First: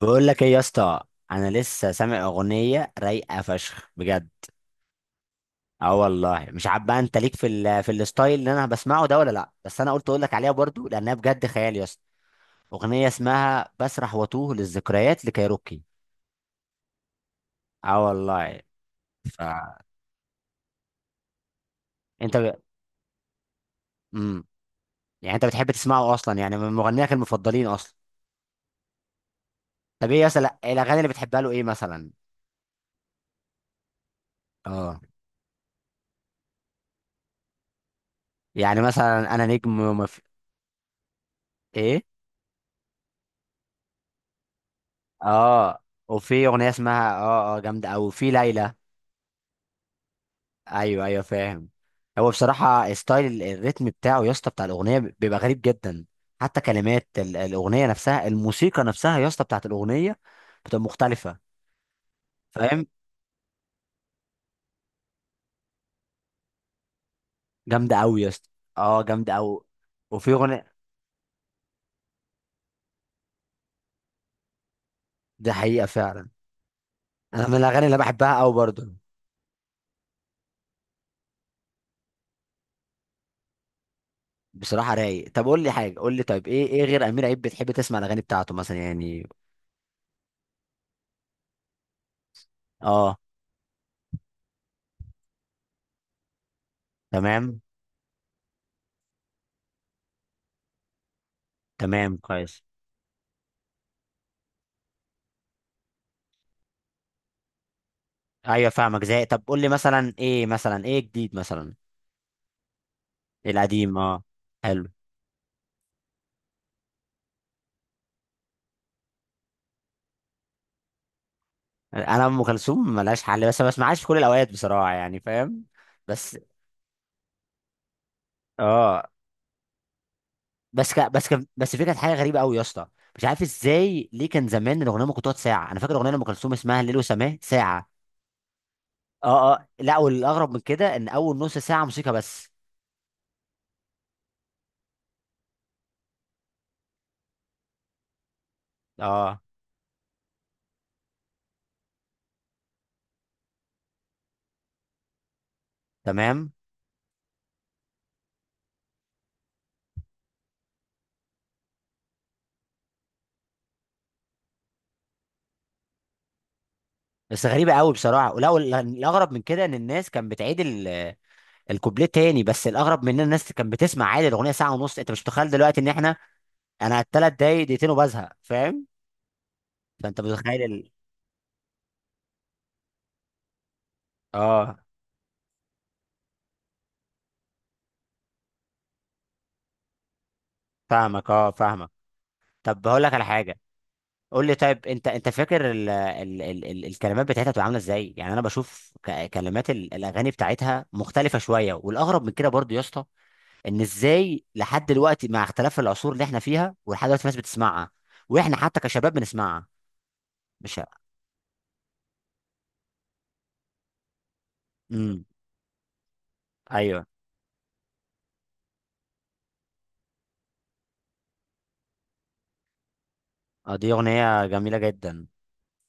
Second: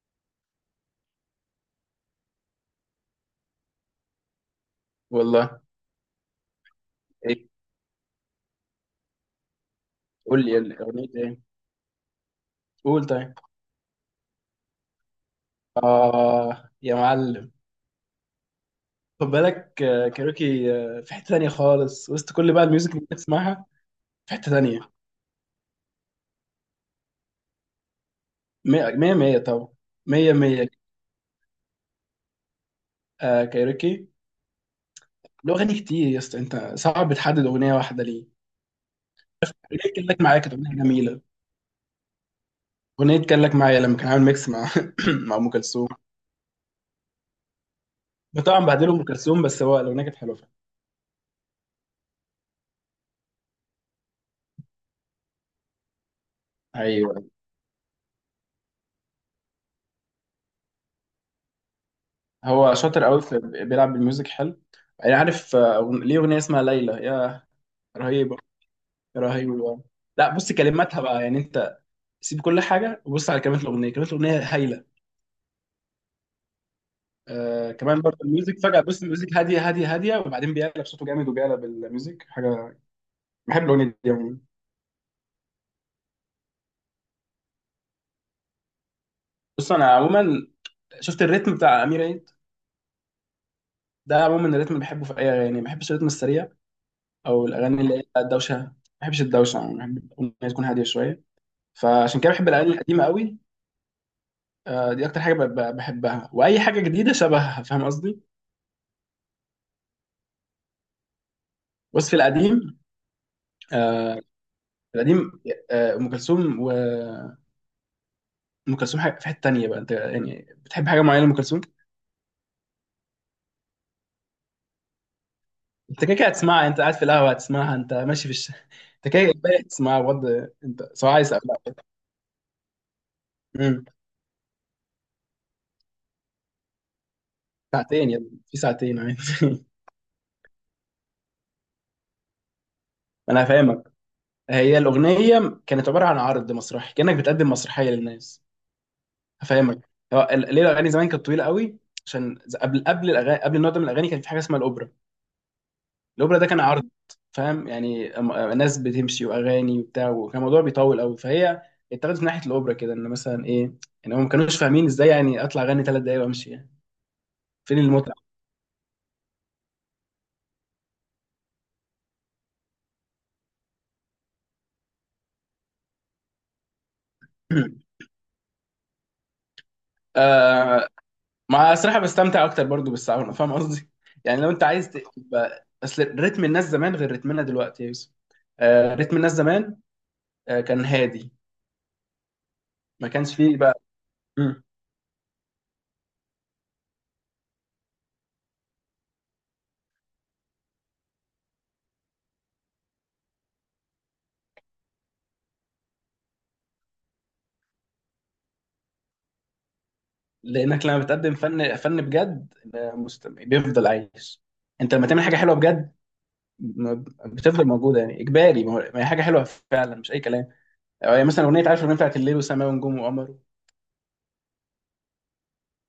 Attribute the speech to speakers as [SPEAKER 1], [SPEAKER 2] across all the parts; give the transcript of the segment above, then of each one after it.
[SPEAKER 1] بقول لك ايه يا اسطى؟ انا لسه سامع اغنيه رايقه فشخ بجد.
[SPEAKER 2] والله.
[SPEAKER 1] اه والله مش عارف بقى، انت ليك في
[SPEAKER 2] ايه؟
[SPEAKER 1] ال في الستايل اللي انا بسمعه ده ولا لا؟ بس انا قلت اقول لك
[SPEAKER 2] قول
[SPEAKER 1] عليها
[SPEAKER 2] لي
[SPEAKER 1] برضو
[SPEAKER 2] اغنية
[SPEAKER 1] لانها
[SPEAKER 2] ايه؟
[SPEAKER 1] بجد خيال يا اسطى.
[SPEAKER 2] قول
[SPEAKER 1] اغنيه
[SPEAKER 2] طيب.
[SPEAKER 1] اسمها بسرح واتوه للذكريات لكايروكي.
[SPEAKER 2] اه يا معلم.
[SPEAKER 1] اه والله.
[SPEAKER 2] خد
[SPEAKER 1] ف
[SPEAKER 2] بالك كاروكي. في حتة تانية خالص وسط
[SPEAKER 1] انت
[SPEAKER 2] كل
[SPEAKER 1] ب...
[SPEAKER 2] بقى الميوزك اللي بتسمعها. في
[SPEAKER 1] مم.
[SPEAKER 2] حتة تانية.
[SPEAKER 1] يعني انت بتحب تسمعه اصلا، يعني من مغنيك المفضلين اصلا؟
[SPEAKER 2] مية مية مية طبعا.
[SPEAKER 1] طب ايه يا
[SPEAKER 2] مية
[SPEAKER 1] اسطى،
[SPEAKER 2] مية.
[SPEAKER 1] الاغاني اللي بتحبها له ايه مثلا؟
[SPEAKER 2] كاروكي.
[SPEAKER 1] اه.
[SPEAKER 2] له أغاني كتير يا اسطى، أنت صعب تحدد أغنية واحدة ليه.
[SPEAKER 1] يعني مثلا انا نجم
[SPEAKER 2] أغنية كان لك معايا كانت أغنية جميلة.
[SPEAKER 1] ايه.
[SPEAKER 2] أغنية كان لك معايا لما كان عامل ميكس مع مع أم
[SPEAKER 1] اه
[SPEAKER 2] كلثوم.
[SPEAKER 1] وفي اغنيه اسمها جامده، او في
[SPEAKER 2] طبعا
[SPEAKER 1] ليلى.
[SPEAKER 2] بعدله أم كلثوم، بس هو الأغنية كانت حلوة فعلا.
[SPEAKER 1] ايوه ايوه فاهم. هو بصراحه ستايل الريتم بتاعه يا اسطى بتاع الاغنيه بيبقى غريب جدا، حتى كلمات
[SPEAKER 2] ايوه.
[SPEAKER 1] الاغنيه نفسها الموسيقى نفسها يا اسطى بتاعت الاغنيه بتبقى مختلفه.
[SPEAKER 2] هو
[SPEAKER 1] فاهم.
[SPEAKER 2] شاطر قوي في، بيلعب بالميوزك حلو. انا عارف. ليه اغنيه اسمها ليلى يا...
[SPEAKER 1] جامده قوي يا
[SPEAKER 2] رهيبه.
[SPEAKER 1] اسطى. اه جامده قوي.
[SPEAKER 2] رهيبه.
[SPEAKER 1] وفي
[SPEAKER 2] لا، بص
[SPEAKER 1] اغنيه،
[SPEAKER 2] كلماتها بقى، يعني انت، سيب كل حاجه وبص على كلمات الاغنيه، كلمات الاغنيه هايله.
[SPEAKER 1] دي حقيقه فعلا. انا من الاغاني اللي
[SPEAKER 2] كمان برضه
[SPEAKER 1] بحبها قوي
[SPEAKER 2] الميوزك فجاه،
[SPEAKER 1] برضه.
[SPEAKER 2] بص الميوزك هاديه هاديه هاديه وبعدين بيقلب صوته جامد وبيقلب الميوزك حاجه. بحب الاغنيه دي عموما.
[SPEAKER 1] بصراحه رايق. طب قول لي حاجه، قول لي طيب ايه، ايه غير امير عيد بتحب تسمع الاغاني بتاعته مثلا يعني؟
[SPEAKER 2] بص، انا عموما شفت الريتم بتاع امير عيد،
[SPEAKER 1] اه.
[SPEAKER 2] ده عموما الريتم اللي بحبه في اي اغاني، ما بحبش الريتم السريع او
[SPEAKER 1] تمام.
[SPEAKER 2] الاغاني اللي هي الدوشه، ما بحبش الدوشه، يعني بحب الاغنيه تكون هاديه شويه.
[SPEAKER 1] تمام
[SPEAKER 2] فعشان كده بحب
[SPEAKER 1] كويس.
[SPEAKER 2] الاغاني القديمه قوي. دي اكتر حاجه بحبها، واي حاجه جديده شبهها، فاهم قصدي.
[SPEAKER 1] ايوه فاهمك زي، طب قول لي مثلا ايه، مثلا ايه جديد مثلا؟
[SPEAKER 2] بس في القديم.
[SPEAKER 1] القديم
[SPEAKER 2] آه،
[SPEAKER 1] اه. حلو.
[SPEAKER 2] في القديم. ام كلثوم. وام كلثوم حاجه في حته تانيه بقى. انت يعني بتحب حاجه معينه لام كلثوم؟
[SPEAKER 1] انا ام كلثوم ملهاش حل بس ما بسمعهاش في كل الاوقات بصراحه، يعني فاهم.
[SPEAKER 2] انت كده كده
[SPEAKER 1] بس
[SPEAKER 2] هتسمعها، انت قاعد في القهوه هتسمعها، انت ماشي في الشارع انت
[SPEAKER 1] اه.
[SPEAKER 2] كده كده هتسمعها بجد، انت سواء عايز او
[SPEAKER 1] بس
[SPEAKER 2] لا.
[SPEAKER 1] في كانت حاجه غريبه قوي يا اسطى، مش عارف
[SPEAKER 2] مم.
[SPEAKER 1] ازاي ليه. كان زمان الاغنيه ممكن تقعد ساعه، انا فاكر اغنيه لام كلثوم اسمها الليل وسماه ساعه.
[SPEAKER 2] ساعتين يا ابني، في ساعتين عادي.
[SPEAKER 1] اه لا، والاغرب من كده ان اول نص ساعه موسيقى بس.
[SPEAKER 2] انا هفهمك، هي الاغنيه كانت عباره عن عرض مسرحي، كانك بتقدم مسرحيه للناس.
[SPEAKER 1] اه
[SPEAKER 2] هفهمك، ليه الاغاني زمان كانت طويله قوي؟ قبل الاغاني، قبل النوع ده من الاغاني كان في حاجه اسمها الاوبرا. الاوبرا ده
[SPEAKER 1] تمام.
[SPEAKER 2] كان عرض. فاهم يعني ناس بتمشي واغاني وبتاع، وكان الموضوع بيطول قوي فهي، اتخذت من ناحيه الاوبرا كده، ان مثلا ايه، ان هم ما كانوش فاهمين ازاي يعني اطلع اغني 3 دقايق وامشي يعني.
[SPEAKER 1] بس غريبه
[SPEAKER 2] فين
[SPEAKER 1] قوي
[SPEAKER 2] المتعه؟
[SPEAKER 1] بصراحه، الاغرب من كده ان الناس كانت بتعيد الكوبليه تاني. بس الاغرب من ان الناس كانت بتسمع عادي الاغنيه ساعه ونص، انت مش متخيل دلوقتي ان احنا، انا على 3 دقايق دقيقتين وبزهق، فاهم. فانت متخيل
[SPEAKER 2] آه مع الصراحه بستمتع اكتر برضو بالساوند، فاهم قصدي. يعني لو انت
[SPEAKER 1] اه
[SPEAKER 2] عايز تبقى، اصل رتم الناس زمان غير رتمنا دلوقتي يا يوسف. رتم الناس زمان. كان
[SPEAKER 1] فاهمك.
[SPEAKER 2] هادي.
[SPEAKER 1] اه فاهمك. طب هقول
[SPEAKER 2] ما
[SPEAKER 1] لك على
[SPEAKER 2] كانش فيه
[SPEAKER 1] حاجه.
[SPEAKER 2] بقى.
[SPEAKER 1] قول لي
[SPEAKER 2] مم.
[SPEAKER 1] طيب، انت فاكر الكلمات بتاعتها بتبقى عامله ازاي؟ يعني انا بشوف كلمات الاغاني بتاعتها مختلفه شويه. والاغرب من كده برضو يا اسطى، ان ازاي لحد دلوقتي مع اختلاف العصور اللي احنا فيها، ولحد دلوقتي الناس بتسمعها، واحنا حتى كشباب بنسمعها. مش.
[SPEAKER 2] لانك لما بتقدم فن فن بجد، مستمع بيفضل عايش. انت لما تعمل
[SPEAKER 1] امم.
[SPEAKER 2] حاجه حلوه بجد،
[SPEAKER 1] ايوه.
[SPEAKER 2] بتفضل موجوده، يعني اجباري، ما هي حاجه حلوه فعلا، مش اي كلام. يعني مثلا اغنيه، عارف الاغنيه بتاعت الليل وسماء ونجوم وقمر؟
[SPEAKER 1] اه دي اغنيه جميله جدا.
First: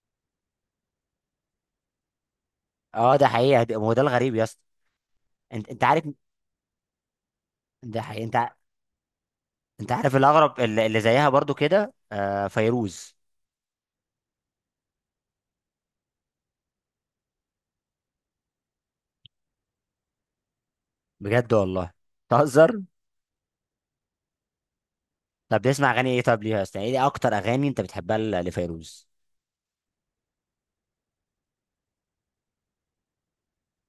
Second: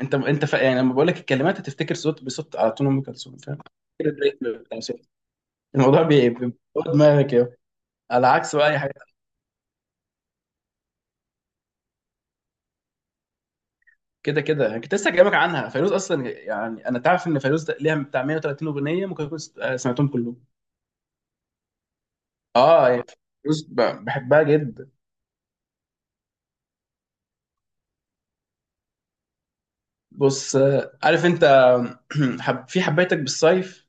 [SPEAKER 2] انت يعني لما بقول لك الكلمات هتفتكر صوت بصوت على طول ام
[SPEAKER 1] اه ده
[SPEAKER 2] كلثوم، فاهم.
[SPEAKER 1] حقيقه، هو ده
[SPEAKER 2] كده
[SPEAKER 1] الغريب يا
[SPEAKER 2] الريتم
[SPEAKER 1] اسطى.
[SPEAKER 2] بتاع صوت.
[SPEAKER 1] انت
[SPEAKER 2] الموضوع
[SPEAKER 1] عارف.
[SPEAKER 2] بيبقى دماغك يا،
[SPEAKER 1] ده حقيقي.
[SPEAKER 2] على
[SPEAKER 1] انت
[SPEAKER 2] عكس بقى اي حاجه.
[SPEAKER 1] عارف الاغرب اللي زيها برضو كده آه فيروز.
[SPEAKER 2] كده كده يعني، كنت لسه جايبك عنها فيروز اصلا، يعني انا تعرف ان فيروز ده ليها بتاع 130 اغنيه، ممكن اكون سمعتهم كلهم.
[SPEAKER 1] بجد والله؟ تهزر.
[SPEAKER 2] اه يعني، فيروز بحبها جدا.
[SPEAKER 1] طب بتسمع اغاني ايه، طب ليها اصلا، ايه اكتر اغاني انت بتحبها لفيروز؟
[SPEAKER 2] بص، عارف انت. في حبيتك بالصيف.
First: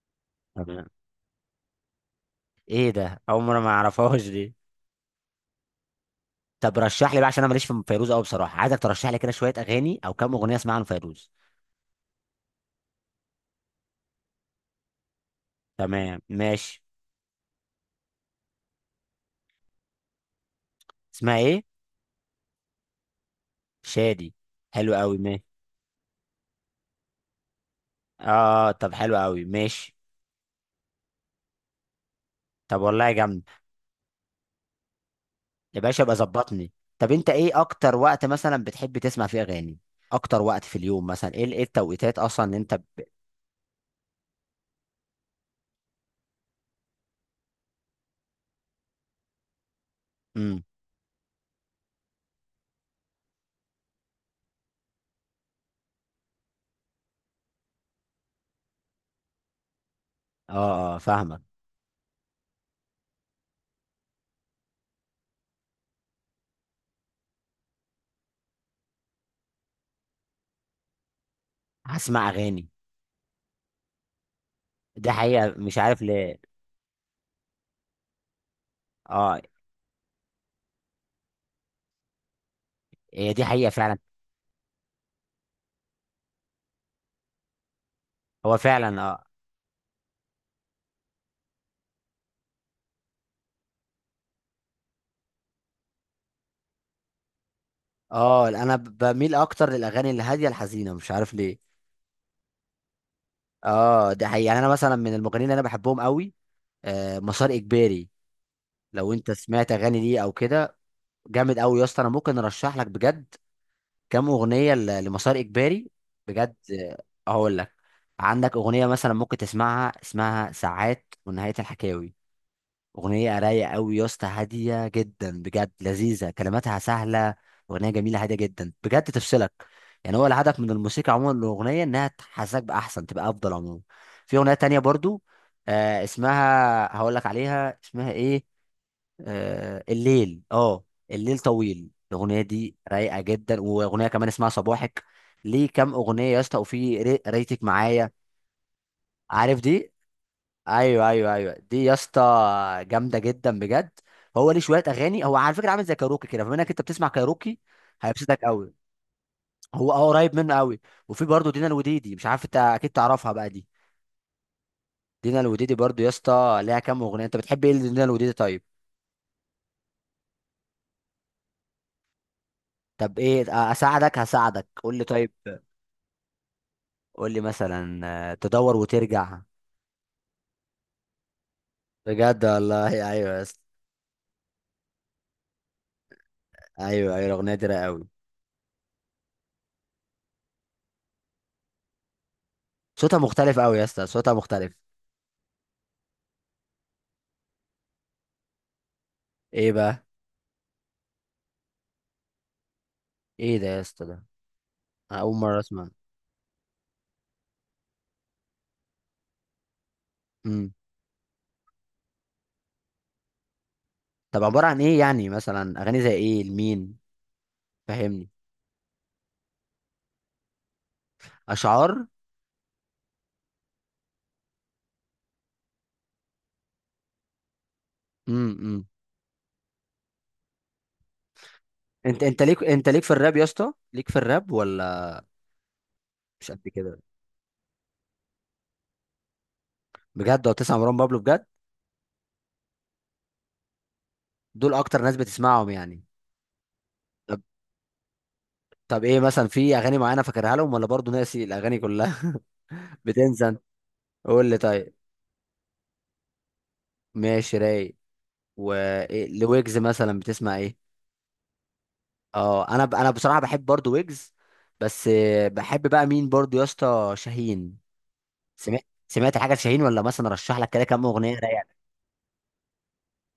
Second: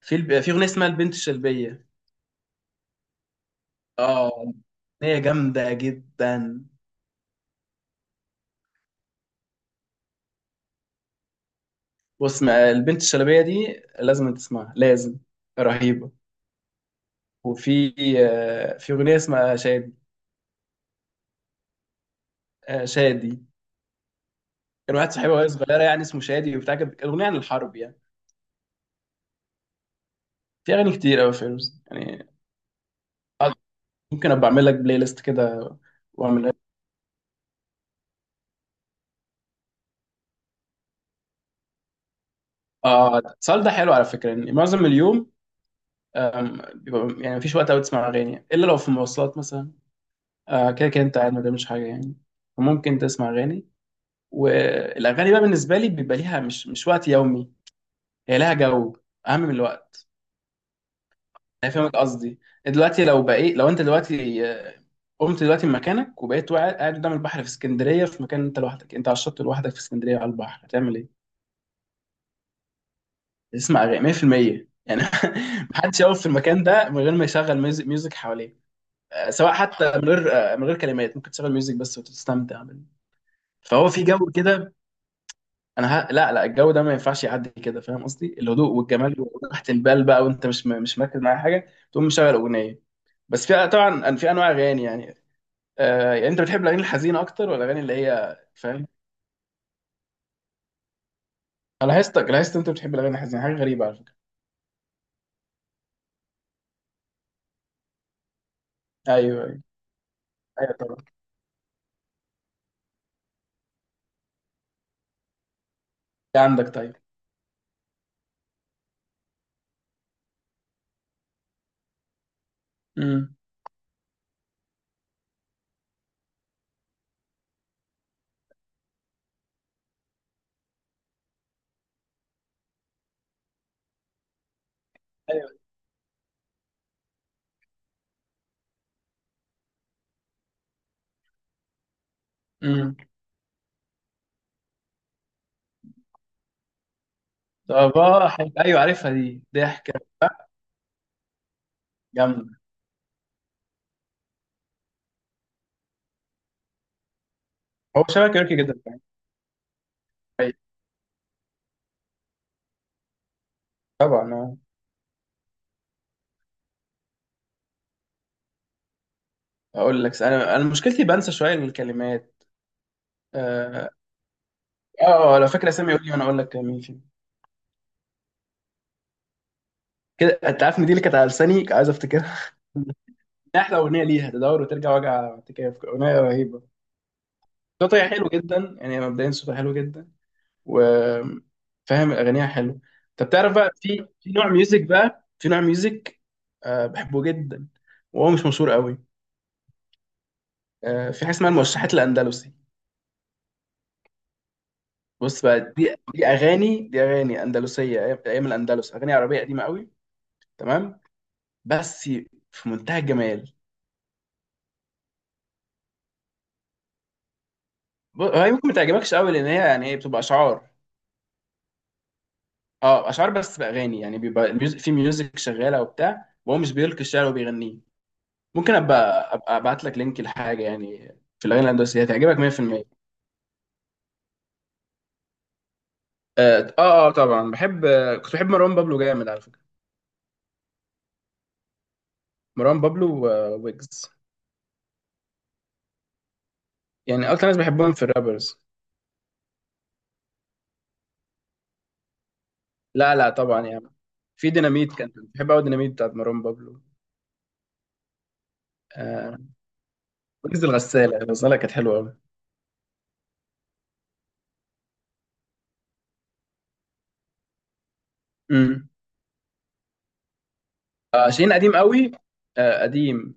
[SPEAKER 2] في اغنيه اسمها
[SPEAKER 1] طب
[SPEAKER 2] البنت الشلبيه.
[SPEAKER 1] ايه ده؟ اول مره ما اعرفهاش
[SPEAKER 2] اه،
[SPEAKER 1] دي.
[SPEAKER 2] هي جامدة جدا.
[SPEAKER 1] طب رشح لي بقى عشان انا ماليش في فيروز قوي بصراحه، عايزك ترشح لي كده شويه اغاني او كام اغنيه اسمعها لفيروز.
[SPEAKER 2] بص، ما البنت الشلبية دي لازم تسمعها، لازم. رهيبة.
[SPEAKER 1] تمام ماشي.
[SPEAKER 2] وفي، في أغنية اسمها شادي.
[SPEAKER 1] اسمها ايه؟
[SPEAKER 2] شادي.
[SPEAKER 1] شادي. حلو
[SPEAKER 2] كان واحد
[SPEAKER 1] قوي
[SPEAKER 2] صاحبي
[SPEAKER 1] ماشي.
[SPEAKER 2] وهي صغيرة يعني اسمه شادي وبتاع، كانت أغنية عن الحرب يعني.
[SPEAKER 1] اه طب حلو قوي ماشي.
[SPEAKER 2] في أغاني كتير أوي فيروز يعني.
[SPEAKER 1] طب والله جامده.
[SPEAKER 2] آه، ممكن أبقى أعمل لك بلاي ليست كده
[SPEAKER 1] يا باشا ابقى
[SPEAKER 2] وأعمل...
[SPEAKER 1] ظبطني. طب انت ايه اكتر وقت مثلا بتحب تسمع فيه اغاني؟ اكتر وقت في اليوم مثلا ايه، ايه التوقيتات اصلا اللي انت
[SPEAKER 2] السؤال ده حلو على فكرة، إن معظم اليوم بيبقى، يعني مفيش وقت أوي تسمع أغاني إلا لو في مواصلات مثلا.
[SPEAKER 1] امم.
[SPEAKER 2] كده كده أنت قاعد ما بتعملش حاجة يعني، فممكن تسمع أغاني. والاغاني بقى بالنسبه لي بيبقى ليها مش وقت يومي. هي لها جو اهم من الوقت.
[SPEAKER 1] اه اه فاهمك.
[SPEAKER 2] انا فاهمك قصدي. دلوقتي لو انت دلوقتي قمت دلوقتي من مكانك وبقيت قاعد قدام البحر في اسكندريه، في مكان انت لوحدك، انت على الشط لوحدك في اسكندريه على البحر، هتعمل ايه؟
[SPEAKER 1] هسمع اغاني.
[SPEAKER 2] تسمع اغاني 100% يعني.
[SPEAKER 1] دي حقيقة مش
[SPEAKER 2] محدش
[SPEAKER 1] عارف
[SPEAKER 2] يقف في
[SPEAKER 1] ليه.
[SPEAKER 2] المكان ده من غير ما يشغل ميوزك حواليه.
[SPEAKER 1] اه
[SPEAKER 2] سواء حتى من غير كلمات، ممكن تشغل ميوزك بس وتستمتع بال-.
[SPEAKER 1] هي دي حقيقة
[SPEAKER 2] فهو
[SPEAKER 1] فعلا.
[SPEAKER 2] في جو كده. لا لا، الجو ده ما ينفعش يعدي كده، فاهم قصدي،
[SPEAKER 1] هو
[SPEAKER 2] الهدوء
[SPEAKER 1] فعلا
[SPEAKER 2] والجمال
[SPEAKER 1] اه.
[SPEAKER 2] وراحه البال بقى، وانت مش مركز مع حاجه تقوم مشغل اغنيه. بس في طبعا في انواع اغاني يعني. يعني انت بتحب الاغاني الحزينه اكتر ولا الاغاني اللي هي،
[SPEAKER 1] اه انا
[SPEAKER 2] فاهم؟
[SPEAKER 1] بميل اكتر للاغاني الهادية الحزينة، مش عارف ليه.
[SPEAKER 2] انا لاحظتك لاحظت انت بتحب الاغاني الحزينه، حاجه غريبه على
[SPEAKER 1] اه
[SPEAKER 2] فكره.
[SPEAKER 1] دي حقيقة. يعني انا مثلا من المغنيين اللي انا بحبهم قوي آه مسار اجباري. لو انت
[SPEAKER 2] ايوه، ايوه،
[SPEAKER 1] سمعت اغاني ليه او
[SPEAKER 2] ايوه،
[SPEAKER 1] كده،
[SPEAKER 2] طبعا.
[SPEAKER 1] جامد قوي يا اسطى. انا ممكن ارشح لك بجد كام اغنيه لمسار اجباري.
[SPEAKER 2] إيه
[SPEAKER 1] بجد
[SPEAKER 2] عندك طيب؟
[SPEAKER 1] آه، هقول لك. عندك اغنيه مثلا ممكن تسمعها اسمها ساعات ونهايه الحكاوي.
[SPEAKER 2] امم.
[SPEAKER 1] اغنيه رايقه قوي يا اسطى، هاديه جدا بجد، لذيذه كلماتها سهله. اغنيه جميله هاديه جدا بجد، تفصلك. يعني هو الهدف من الموسيقى عموما، الاغنيه انها تحسسك باحسن، تبقى افضل عموما. في اغنيه تانية برضو
[SPEAKER 2] ايوه.
[SPEAKER 1] آه، اسمها، هقول لك عليها اسمها ايه، آه الليل. اه الليل طويل. الاغنيه دي
[SPEAKER 2] امم.
[SPEAKER 1] رايقه جدا. واغنيه كمان اسمها صباحك ليه، كام اغنيه يا اسطى، وفي ريتك معايا.
[SPEAKER 2] ايوه، عارفها دي
[SPEAKER 1] عارف دي؟
[SPEAKER 2] ضحكه.
[SPEAKER 1] ايوه ايوه ايوه دي يا اسطى،
[SPEAKER 2] جامده.
[SPEAKER 1] جامده جدا بجد. هو ليه شويه اغاني، هو على فكره عامل زي كاروكي كده، فبما انك انت بتسمع كاروكي
[SPEAKER 2] هو شبه
[SPEAKER 1] هيبسطك
[SPEAKER 2] كيروكي
[SPEAKER 1] قوي.
[SPEAKER 2] جدا، فاهم؟
[SPEAKER 1] هو اه قريب
[SPEAKER 2] أيوة،
[SPEAKER 1] منه قوي. وفي برضه دينا الوديدي، مش عارف انت اكيد تعرفها بقى دي.
[SPEAKER 2] طبعا آه.
[SPEAKER 1] دينا الوديدي برضه يا اسطى ليها كام اغنيه، انت بتحب ايه لدينا الوديدي طيب؟
[SPEAKER 2] اقول لك، انا مشكلتي بنسى شويه الكلمات.
[SPEAKER 1] طب ايه؟
[SPEAKER 2] آه،
[SPEAKER 1] اساعدك. هساعدك قول لي طيب.
[SPEAKER 2] اه اه، لو فاكر اسامي قول لي وانا اقول لك مين فيهم.
[SPEAKER 1] قول لي مثلا آه، تدور وترجع.
[SPEAKER 2] كده انت عارف ان دي اللي كانت على لساني، كنت عايز افتكرها.
[SPEAKER 1] بجد والله. ايوه يا اسطى.
[SPEAKER 2] احلى اغنيه ليها تدور وترجع، وجع اعتكاف اغنيه رهيبه.
[SPEAKER 1] ايوه ايوه الاغنيه دي رايقه قوي.
[SPEAKER 2] صوتها حلو جدا، يعني مبدئيا صوتها حلو جدا وفاهم اغانيها حلو.
[SPEAKER 1] صوتها
[SPEAKER 2] طب تعرف
[SPEAKER 1] مختلف
[SPEAKER 2] بقى،
[SPEAKER 1] قوي يا اسطى،
[SPEAKER 2] في
[SPEAKER 1] صوتها
[SPEAKER 2] نوع
[SPEAKER 1] مختلف.
[SPEAKER 2] ميوزك بقى، في نوع ميوزك بحبه جدا وهو مش مشهور قوي.
[SPEAKER 1] ايه بقى؟
[SPEAKER 2] في حاجه اسمها الموشحات الاندلسي.
[SPEAKER 1] ايه ده يا اسطى، ده أنا اول
[SPEAKER 2] بص
[SPEAKER 1] مره
[SPEAKER 2] بقى،
[SPEAKER 1] اسمع.
[SPEAKER 2] دي اغاني اندلسيه، ايام أيام الاندلس، اغاني عربيه قديمه قوي.
[SPEAKER 1] امم.
[SPEAKER 2] تمام. بس، في منتهى الجمال.
[SPEAKER 1] طب عباره عن ايه يعني، مثلا اغاني زي ايه لمين؟ فهمني.
[SPEAKER 2] هي ممكن ما تعجبكش قوي، لان هي يعني هي بتبقى اشعار.
[SPEAKER 1] اشعار.
[SPEAKER 2] اه، اشعار بس باغاني، يعني بيبقى الميوزك، في ميوزك شغاله وبتاع، وهو مش بيلقي الشعر وبيغنيه. ممكن
[SPEAKER 1] امم.
[SPEAKER 2] ابقى ابعت لك لينك لحاجه يعني. في الاغاني الهندسيه
[SPEAKER 1] انت
[SPEAKER 2] هتعجبك
[SPEAKER 1] ليك،
[SPEAKER 2] 100%.
[SPEAKER 1] انت ليك في الراب يا اسطى، ليك في الراب ولا؟ مش
[SPEAKER 2] اه
[SPEAKER 1] قد كده.
[SPEAKER 2] اه. طبعا بحب. كنت بحب مروان بابلو جامد على فكره.
[SPEAKER 1] بجد لو تسمع مروان بابلو بجد،
[SPEAKER 2] مروان بابلو وويجز،
[SPEAKER 1] دول اكتر ناس بتسمعهم يعني.
[SPEAKER 2] يعني
[SPEAKER 1] طب.
[SPEAKER 2] اكتر ناس بحبهم في الرابرز.
[SPEAKER 1] طب ايه مثلا، في اغاني معينه فاكرها لهم ولا برضه ناسي الاغاني كلها؟
[SPEAKER 2] لا لا،
[SPEAKER 1] بتنسى انت؟
[SPEAKER 2] طبعا يعني.
[SPEAKER 1] قول
[SPEAKER 2] في
[SPEAKER 1] لي
[SPEAKER 2] ديناميت
[SPEAKER 1] طيب.
[SPEAKER 2] كان بحب قوي، ديناميت بتاعت مروان بابلو.
[SPEAKER 1] ماشي رايق.
[SPEAKER 2] آه
[SPEAKER 1] ولويجز مثلا بتسمع
[SPEAKER 2] ويجز،
[SPEAKER 1] ايه؟
[SPEAKER 2] الغساله كانت حلوه قوي.
[SPEAKER 1] اه انا بصراحه بحب برضو ويجز. بس آه، بحب بقى مين برضو يا اسطى؟ شاهين. سمعت
[SPEAKER 2] امم.
[SPEAKER 1] سمعت حاجه شاهين، ولا مثلا رشح لك كده كام اغنيه
[SPEAKER 2] شيرين
[SPEAKER 1] رايقه.
[SPEAKER 2] قديم قوي. قديم.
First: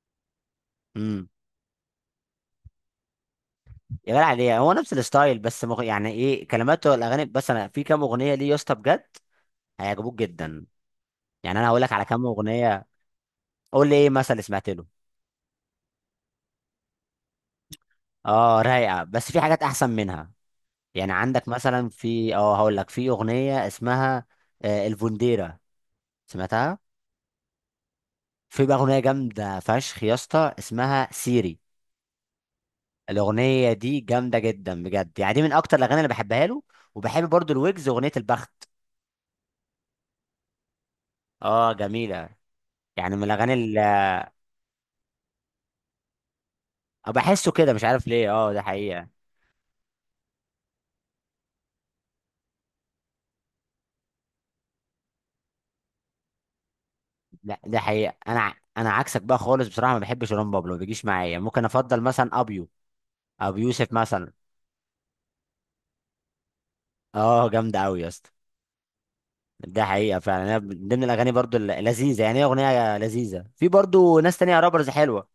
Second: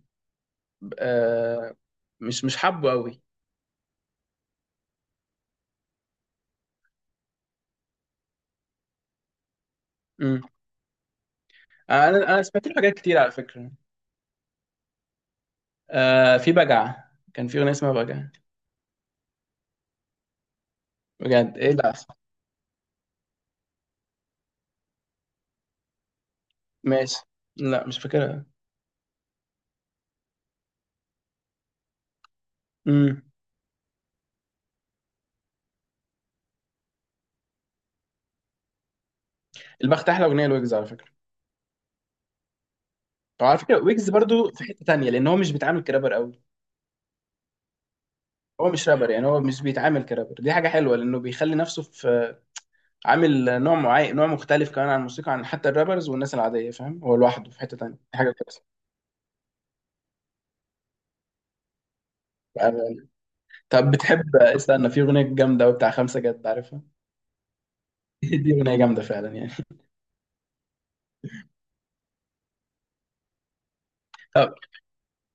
[SPEAKER 1] امم.
[SPEAKER 2] آه مش حابه قوي.
[SPEAKER 1] يا جدع ليه، هو نفس الستايل بس يعني ايه كلماته الاغاني. بس انا في كام اغنيه ليه يا اسطى بجد هيعجبوك
[SPEAKER 2] امم.
[SPEAKER 1] جدا. يعني انا هقول لك على
[SPEAKER 2] انا
[SPEAKER 1] كام
[SPEAKER 2] انا سمعت له
[SPEAKER 1] اغنيه.
[SPEAKER 2] حاجات كتير على فكره.
[SPEAKER 1] قول لي ايه مثلا اللي سمعت له.
[SPEAKER 2] في بجعه، كان في اغنيه اسمها بجعه.
[SPEAKER 1] اه رايقه بس في حاجات احسن منها. يعني عندك
[SPEAKER 2] بجد، ايه
[SPEAKER 1] مثلا
[SPEAKER 2] ده؟
[SPEAKER 1] في اه، هقول لك، في اغنيه اسمها آه، الفونديرا. سمعتها؟
[SPEAKER 2] ماشي. لا مش فاكرها.
[SPEAKER 1] في بقى اغنيه جامده فشخ يا اسطى اسمها سيري.
[SPEAKER 2] امم.
[SPEAKER 1] الاغنيه دي جامده جدا بجد. يعني دي من اكتر الاغاني اللي بحبها له. وبحب برضو الويجز، اغنيه البخت.
[SPEAKER 2] البخت احلى اغنيه لويجز على فكره.
[SPEAKER 1] اه جميله. يعني من
[SPEAKER 2] طب
[SPEAKER 1] الاغاني
[SPEAKER 2] على
[SPEAKER 1] اللي
[SPEAKER 2] فكره ويجز برضو في حته تانية، لان هو مش بيتعامل كرابر قوي.
[SPEAKER 1] بحسه كده، مش عارف ليه. اه ده
[SPEAKER 2] هو مش
[SPEAKER 1] حقيقه.
[SPEAKER 2] رابر، يعني هو مش بيتعامل كرابر، دي حاجه حلوه لانه بيخلي نفسه في، عامل نوع معين، نوع مختلف كمان عن الموسيقى، عن حتى الرابرز والناس العاديه، فاهم، هو لوحده
[SPEAKER 1] لا
[SPEAKER 2] في حته
[SPEAKER 1] ده
[SPEAKER 2] تانية، دي
[SPEAKER 1] حقيقه،
[SPEAKER 2] حاجه
[SPEAKER 1] انا
[SPEAKER 2] كويسه.
[SPEAKER 1] انا عكسك بقى خالص بصراحه، ما بحبش رام بابلو ما بيجيش معايا. ممكن افضل مثلا ابيو،
[SPEAKER 2] آه،
[SPEAKER 1] ابو
[SPEAKER 2] طب
[SPEAKER 1] يوسف مثلا.
[SPEAKER 2] بتحب استنى، في اغنيه جامده قوي بتاع خمسه جد، عارفها؟
[SPEAKER 1] اه جامده قوي يا اسطى.
[SPEAKER 2] دي اغنيه جامده فعلا يعني.
[SPEAKER 1] ده حقيقه فعلا. أنا من ضمن الاغاني برضو اللذيذه، يعني هي اغنيه لذيذه. في برضو ناس
[SPEAKER 2] طب
[SPEAKER 1] تانية رابرز حلوه.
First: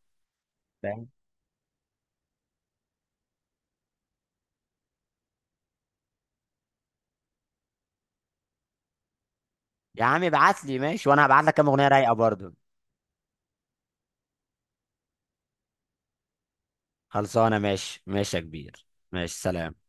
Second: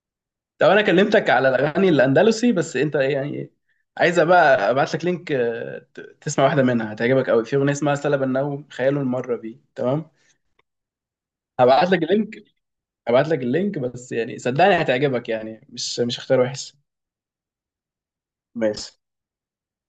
[SPEAKER 2] طب انا كلمتك على الاغاني الاندلسي، بس انت ايه يعني؟ عايز بقى ابعت لك لينك تسمع واحده منها هتعجبك قوي، في اغنيه اسمها سلب النوم خياله المره بي
[SPEAKER 1] يا
[SPEAKER 2] تمام.
[SPEAKER 1] عم ابعت لي ماشي، وانا هبعت لك كام اغنيه
[SPEAKER 2] هبعت لك
[SPEAKER 1] رايقه
[SPEAKER 2] اللينك
[SPEAKER 1] برضو.
[SPEAKER 2] هبعت لك اللينك، بس يعني صدقني هتعجبك، يعني مش اختيار وحش.
[SPEAKER 1] خلصانه ماشي ماشي يا كبير.
[SPEAKER 2] ماشي.
[SPEAKER 1] ماشي سلام.